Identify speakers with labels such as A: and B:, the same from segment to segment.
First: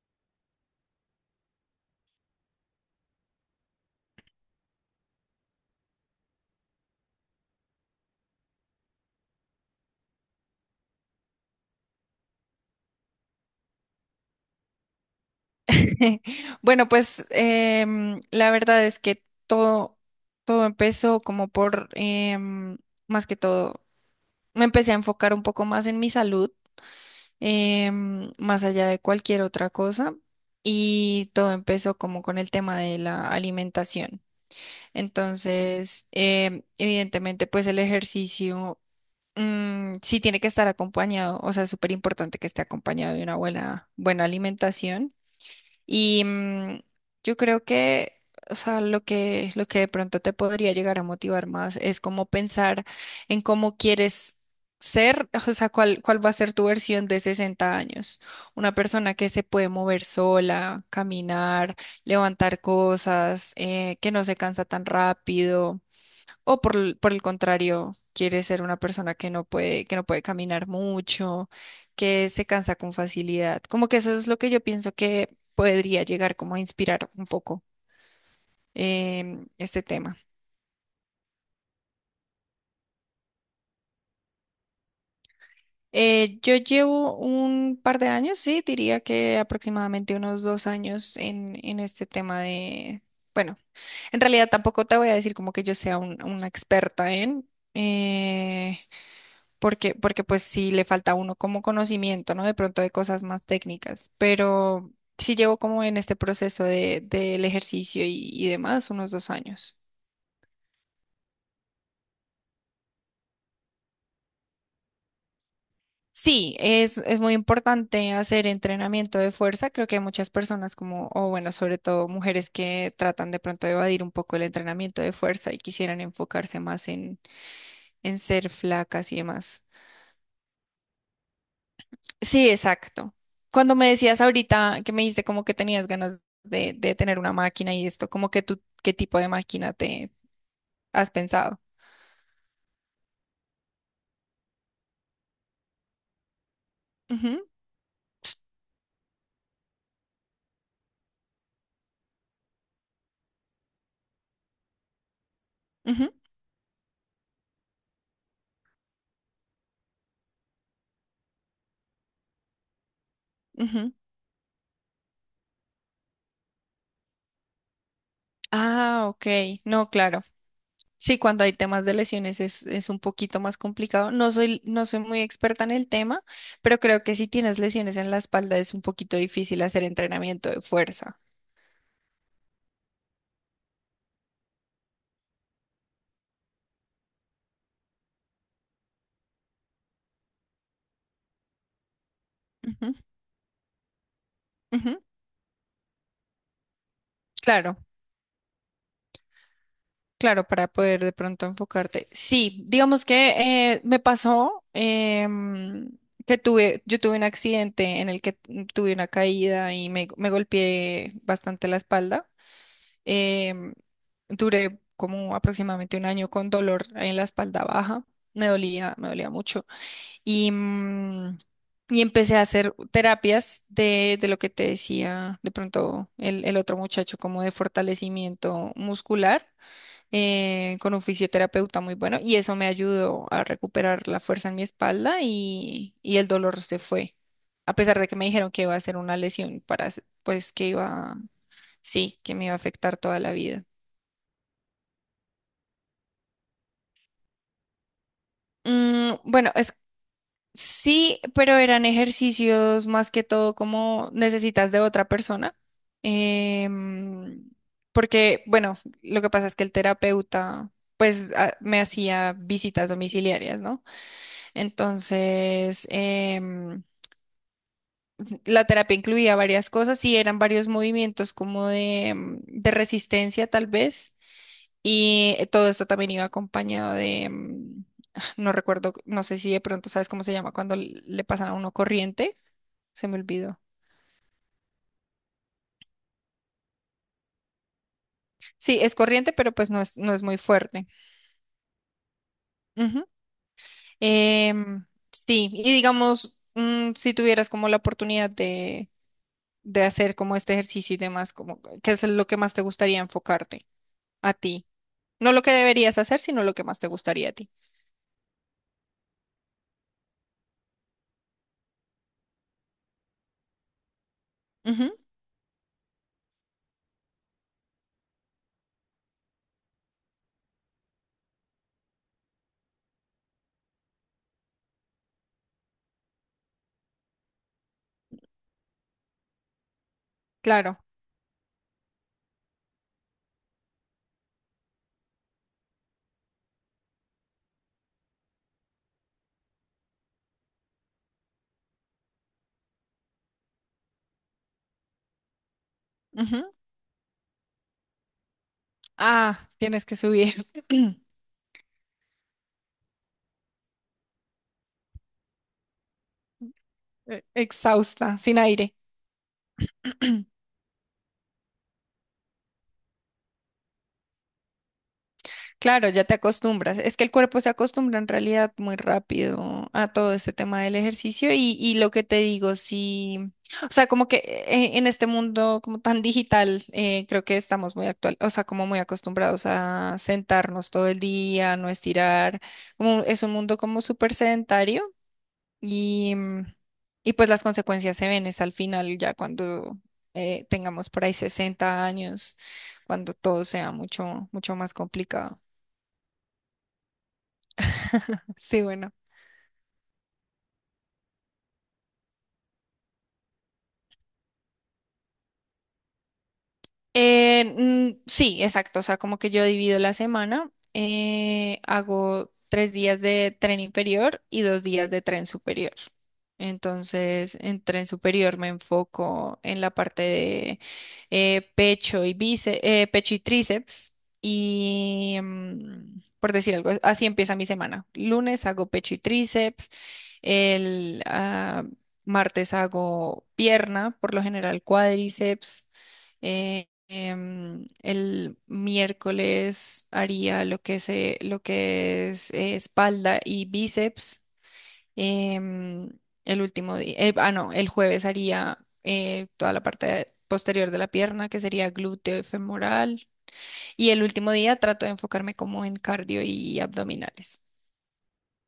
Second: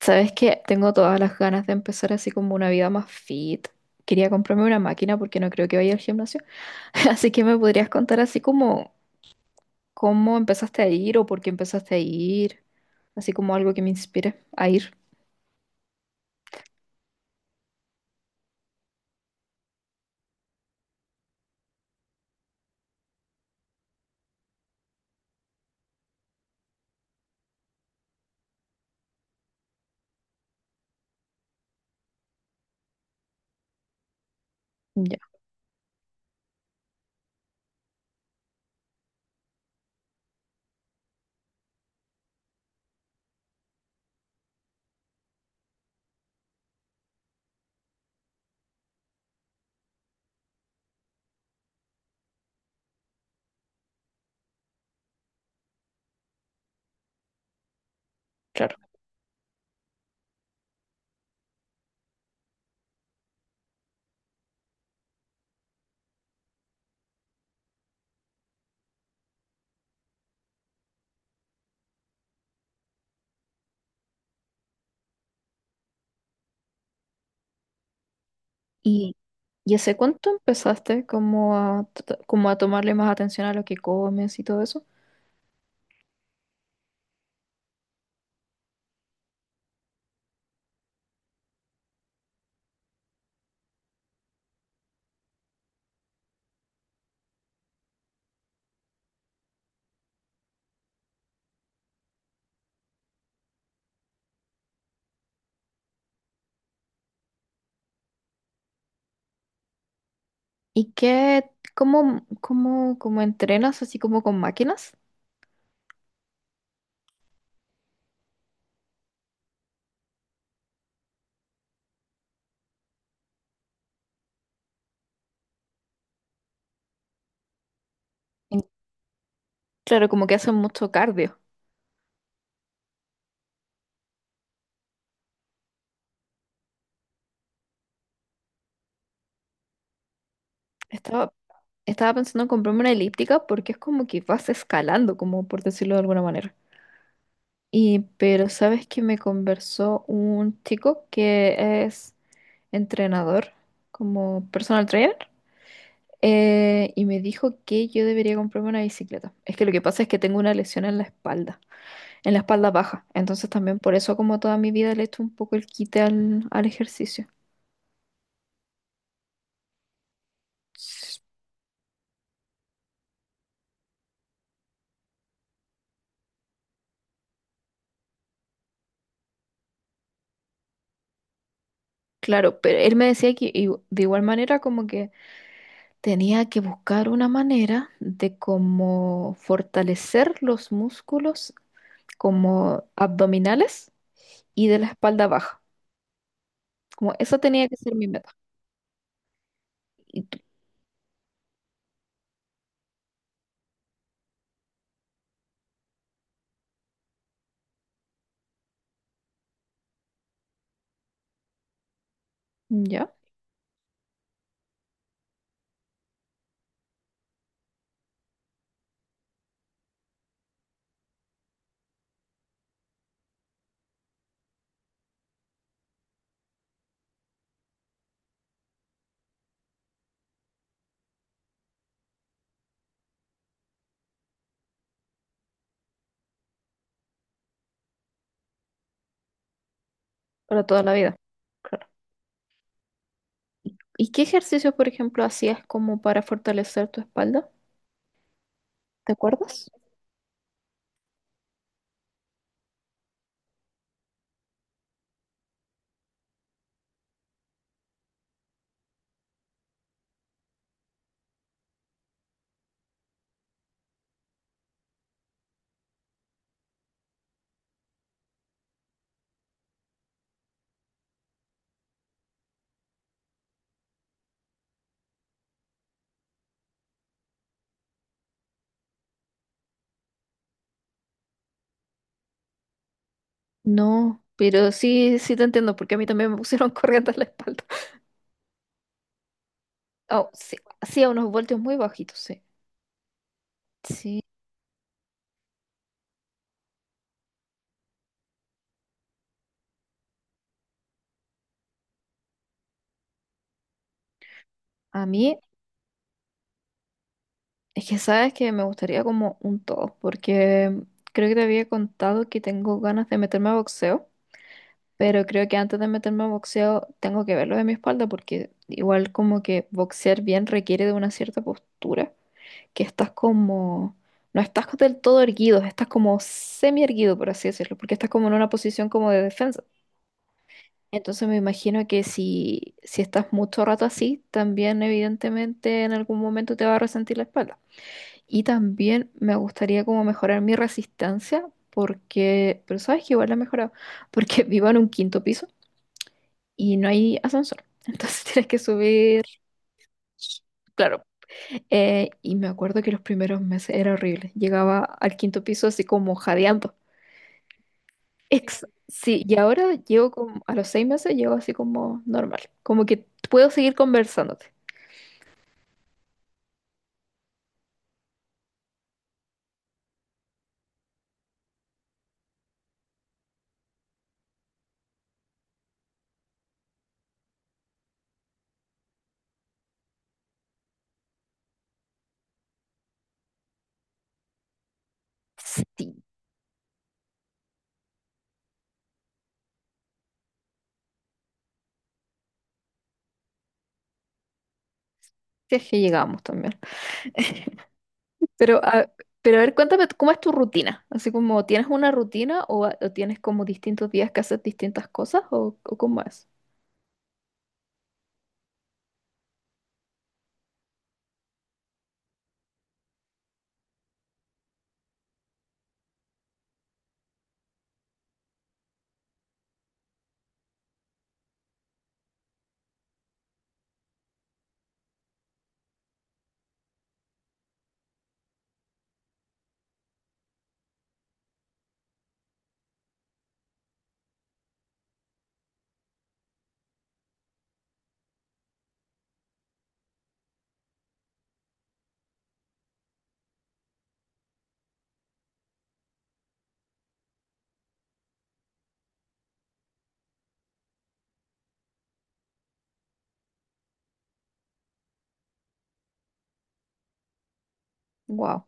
A: Sabes que tengo todas las ganas de empezar así como una vida más fit. Quería comprarme una máquina porque no creo que vaya al gimnasio. Así que me podrías contar así como cómo empezaste a ir o por qué empezaste a ir. Así como algo que me inspire a ir.
B: Bueno, pues la verdad es que todo empezó como por, más que todo, me empecé a enfocar un poco más en mi salud, más allá de cualquier otra cosa, y todo empezó como con el tema de la alimentación.
A: Ya,
B: Entonces, evidentemente, pues el ejercicio sí tiene que estar acompañado, o sea, es súper importante que esté acompañado de una buena, buena alimentación. Y yo creo que, o sea, lo que de pronto te podría llegar a motivar más es como pensar en cómo quieres ser, o sea, cuál va a ser tu versión de 60 años. Una
A: claro.
B: persona que se puede mover sola, caminar, levantar cosas, que no se cansa tan rápido. O por, por el contrario, quiere ser una persona que no puede caminar mucho, que se cansa con facilidad. Como que eso es lo que yo pienso que podría llegar como a inspirar un poco
A: ¿Y, y
B: este
A: hace
B: tema.
A: cuánto empezaste como a, t- como a tomarle más atención a lo que comes y todo eso?
B: Yo llevo un par de años, sí, diría que aproximadamente unos 2 años en este tema de, bueno, en realidad tampoco te voy a decir como que yo sea una experta en... eh, porque, porque pues sí le falta a uno como conocimiento, ¿no? De pronto de cosas más técnicas, pero sí llevo como en este proceso de, del ejercicio y demás unos 2 años.
A: ¿Y qué, cómo entrenas así como con máquinas?
B: Sí, es muy importante hacer entrenamiento de fuerza. Creo que hay muchas personas como, o bueno, sobre todo mujeres que tratan de pronto de evadir un poco el entrenamiento de fuerza y quisieran enfocarse más en ser
A: En-
B: flacas y demás.
A: Claro, como que hacen mucho cardio.
B: Sí, exacto. Cuando me decías ahorita que me dijiste como que tenías ganas de tener una máquina y esto, como que tú, ¿qué tipo de máquina te has
A: Estaba,
B: pensado?
A: Estaba pensando en comprarme una elíptica porque es como que vas escalando, como por decirlo de alguna manera.
B: Ujú,
A: Y pero sabes que me conversó un chico que es entrenador, como personal trainer,
B: ujú,
A: y me dijo que yo debería comprarme una bicicleta. Es que lo que pasa es que tengo una lesión en la espalda baja. Entonces también
B: ujú.
A: por eso como toda mi vida le he hecho un poco el quite al ejercicio.
B: Ah, ok. No, claro. Sí,
A: S-
B: cuando hay temas de lesiones es un poquito más complicado. No soy, no soy muy experta en el tema, pero creo que si tienes lesiones en la espalda es un poquito difícil hacer entrenamiento de fuerza.
A: Claro, pero él me decía que de igual manera como que tenía que buscar una manera de cómo fortalecer los músculos como
B: Ujú,
A: abdominales y de la
B: ujú.
A: espalda baja. Como esa tenía que
B: Claro.
A: ser mi meta. Y tú-
B: Claro, para poder de pronto enfocarte. Sí, digamos que me pasó que tuve, yo tuve un accidente en el que tuve una caída y me golpeé bastante la espalda.
A: ya,
B: Em, duré como aproximadamente un año con dolor en la espalda baja. Me dolía mucho. Y, mm, y empecé a hacer terapias de lo que te decía de pronto el otro muchacho, como de fortalecimiento muscular con un fisioterapeuta muy bueno y eso me ayudó a recuperar la fuerza en mi espalda y el dolor se fue. A pesar de que me dijeron que iba a ser una lesión para, pues
A: para
B: que
A: toda la vida.
B: iba,
A: Claro.
B: sí, que me iba a afectar toda la vida.
A: ¿Y qué ejercicios, por ejemplo, hacías como para fortalecer tu espalda? ¿Te
B: Bueno,
A: acuerdas?
B: es sí, pero eran ejercicios más que todo como necesitas de otra persona. em, porque, bueno, lo que pasa es que el terapeuta, pues, me hacía visitas domiciliarias, ¿no? Entonces, la terapia incluía varias cosas y eran varios movimientos como de, de resistencia tal vez. Y todo esto también iba acompañado de, no recuerdo, no sé si de pronto sabes cómo se llama cuando le pasan a uno corriente. Se me olvidó.
A: No, pero sí, sí te entiendo, porque a mí también me pusieron corriente en la espalda.
B: Sí, es corriente, pero pues no es, no es
A: Oh,
B: muy
A: sí,
B: fuerte.
A: hacía unos voltios muy bajitos, sí.
B: Ujú.
A: Sí,
B: Em, sí, y digamos, si tuvieras como la oportunidad de hacer como este ejercicio y demás, como, ¿qué es lo que más te gustaría enfocarte? A ti.
A: a
B: No
A: mí.
B: lo que deberías hacer, sino lo que más te gustaría a ti.
A: Es que sabes que me gustaría como un todo, porque creo que te había contado que tengo ganas de meterme a boxeo,
B: Ujú,
A: pero creo que antes de meterme a boxeo tengo que verlo de mi espalda, porque igual como que boxear bien requiere de una cierta postura, que estás como, no estás del todo erguido, estás como semi erguido, por así decirlo, porque estás como en una posición como de defensa.
B: claro.
A: Entonces me imagino que si estás mucho rato así, también evidentemente en algún momento te va a resentir la espalda. Y también me gustaría como mejorar mi resistencia, porque, pero sabes que igual la he mejorado, porque vivo en un quinto piso
B: Ujú.
A: y no hay ascensor. Entonces tienes que subir,
B: Ah, tienes que subir
A: claro. Y me acuerdo que los primeros meses era horrible. Llegaba al quinto piso así como jadeando.
B: exhausta, sin aire.
A: Sí, y ahora llego como, a los seis meses llego así como normal. Como que puedo seguir conversándote.
B: Claro, ya te acostumbras. Es que el cuerpo se acostumbra en realidad muy rápido a todo este tema del ejercicio y lo que te digo, sí, o sea, como que en este mundo como tan digital, creo que estamos muy actual, o sea, como muy acostumbrados a sentarnos todo el día, no estirar, como es un mundo como súper sedentario.
A: Sí,
B: Y, mm, y pues las consecuencias se ven es al final, ya cuando tengamos por ahí 60 años, cuando todo sea mucho, mucho más complicado.
A: si es que llegamos también.
B: Sí,
A: Pero a,
B: bueno.
A: pero a ver, cuéntame, ¿cómo es tu rutina? Así como, ¿tienes una rutina o, ah, o tienes como distintos días que haces distintas cosas o cómo es?
B: Eh, sí, exacto. O sea, como que yo divido la semana, hago 3 días de tren inferior y 2 días de tren superior. Entonces, en tren superior me enfoco en la parte de pecho y bíceps, pecho y tríceps. Y por decir algo, así empieza mi semana. Lunes hago pecho y tríceps. El martes hago pierna, por lo general cuádriceps. eh, el miércoles haría lo que se, lo que es espalda y bíceps. em, el último día, ah, no, el jueves haría toda la parte posterior de la pierna, que sería glúteo y femoral. Y el último día trato de enfocarme como en cardio y abdominales.
A: Wow.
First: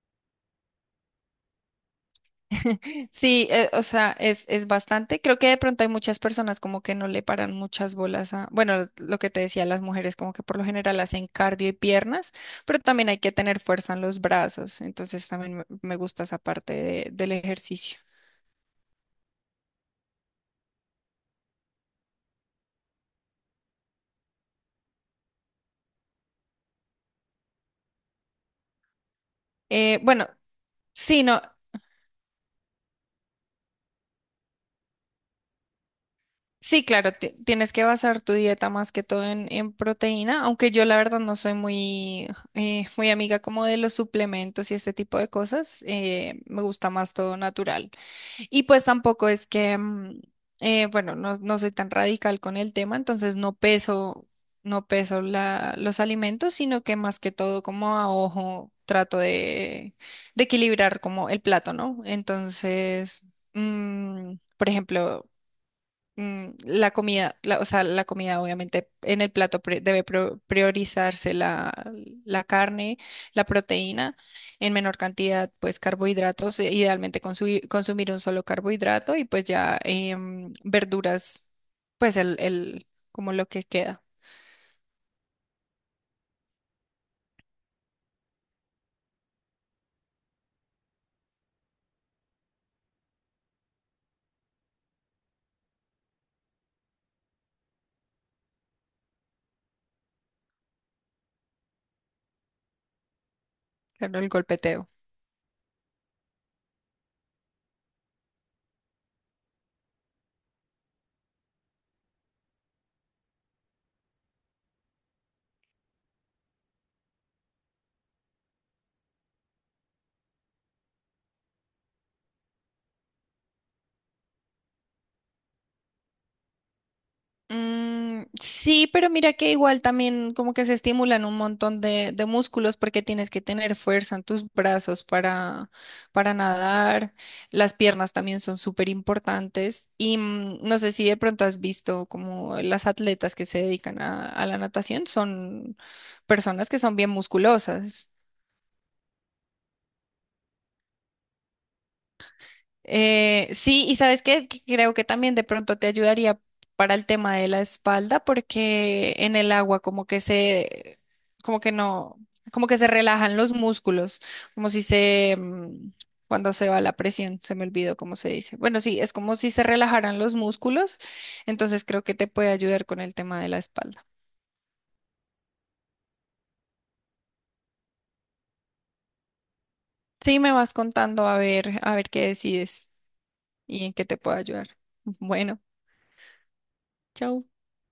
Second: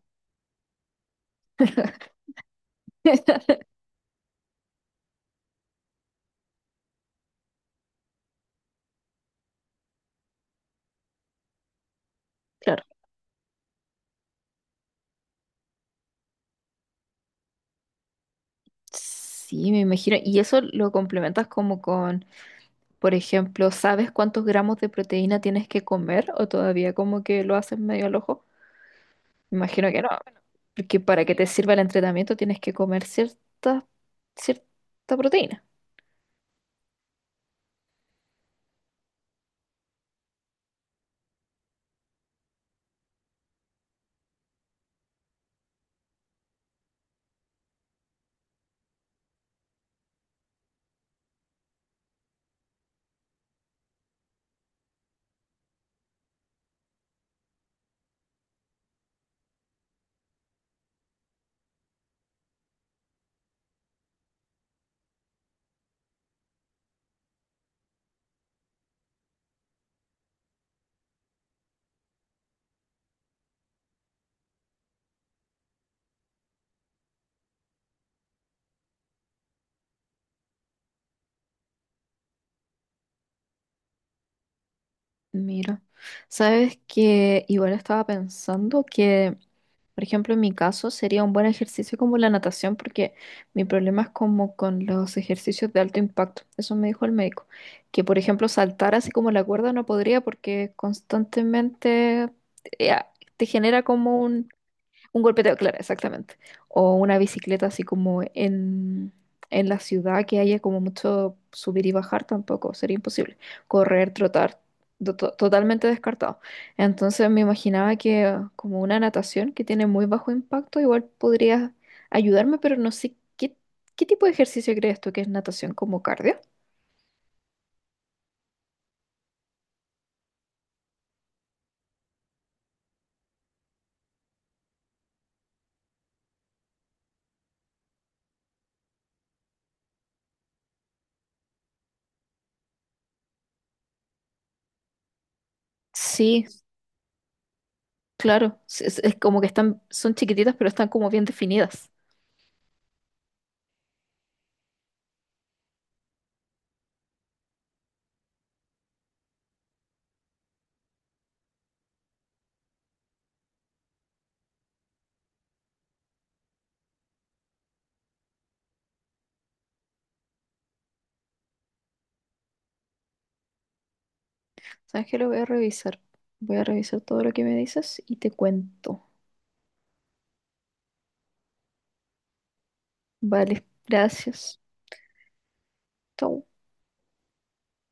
B: Sí, o sea, es bastante. Creo que de pronto hay muchas personas como que no le paran muchas bolas a, bueno, lo que te decía, las mujeres como que por lo general hacen cardio y piernas, pero
A: Claro.
B: también hay que tener fuerza en los brazos. Entonces también me gusta esa parte del ejercicio.
A: Sí, me imagino. Y eso lo complementas como con, por ejemplo, ¿sabes cuántos gramos de proteína tienes que comer o todavía como que lo haces medio al ojo? Me imagino que no,
B: Bueno,
A: porque
B: sí,
A: para que
B: no,
A: te sirva el entrenamiento tienes que comer cierta, cierta proteína.
B: sí, claro, tienes que basar tu dieta más que todo en proteína, aunque yo la verdad no soy muy, muy amiga como de los suplementos y este tipo de cosas. Me gusta más todo natural. Y pues tampoco es que, bueno, no, no soy tan radical con el tema, entonces no peso, no peso la, los alimentos, sino que más que todo como a ojo trato de equilibrar como el plato, ¿no? Entonces, por ejemplo, la comida, o sea, la comida obviamente en el plato debe priorizarse la, la carne, la proteína, en menor cantidad, pues carbohidratos, idealmente consumir, consumir un solo carbohidrato y pues ya verduras, pues el, como lo que queda,
A: Mira, sabes que igual estaba pensando que por ejemplo, en mi caso sería un buen ejercicio como la natación, porque mi problema es como con los ejercicios de alto impacto. Eso me dijo el médico. Que, por ejemplo, saltar así como la cuerda no podría porque constantemente eh, te genera
B: claro,
A: como
B: el
A: un
B: golpeteo.
A: un golpeteo, claro, exactamente. O una bicicleta así como en la ciudad que haya como mucho subir y bajar tampoco, sería imposible. Correr, trotar, totalmente descartado. Entonces me imaginaba que como una natación que tiene muy bajo impacto, igual podría ayudarme, pero no sé qué tipo de ejercicio crees tú que es natación como cardio.
B: Sí, pero mira que igual también como que se estimulan un montón de músculos porque tienes que tener fuerza en tus brazos para nadar. Las piernas también son súper importantes. Y no sé si de pronto has visto como las atletas que se dedican a la natación son
A: Sí,
B: personas que son bien musculosas.
A: claro, es como que están, son chiquititas, pero están como bien definidas.
B: Sí, y sabes qué, que creo que también de pronto te ayudaría para el tema de la espalda, porque en el agua como que se, como que no, como que se relajan los músculos, como si se, cuando se va la presión, se me olvidó cómo se dice. Bueno, sí, es como si se relajaran los músculos, entonces creo que te puede ayudar con el tema de la espalda.
A: ¿Sabes qué? Lo voy a revisar. Voy a revisar todo lo que me dices y te cuento.
B: Sí, me vas contando a ver qué decides
A: Vale,
B: y en qué te puedo
A: gracias.
B: ayudar. Bueno,
A: Chau.
B: chao.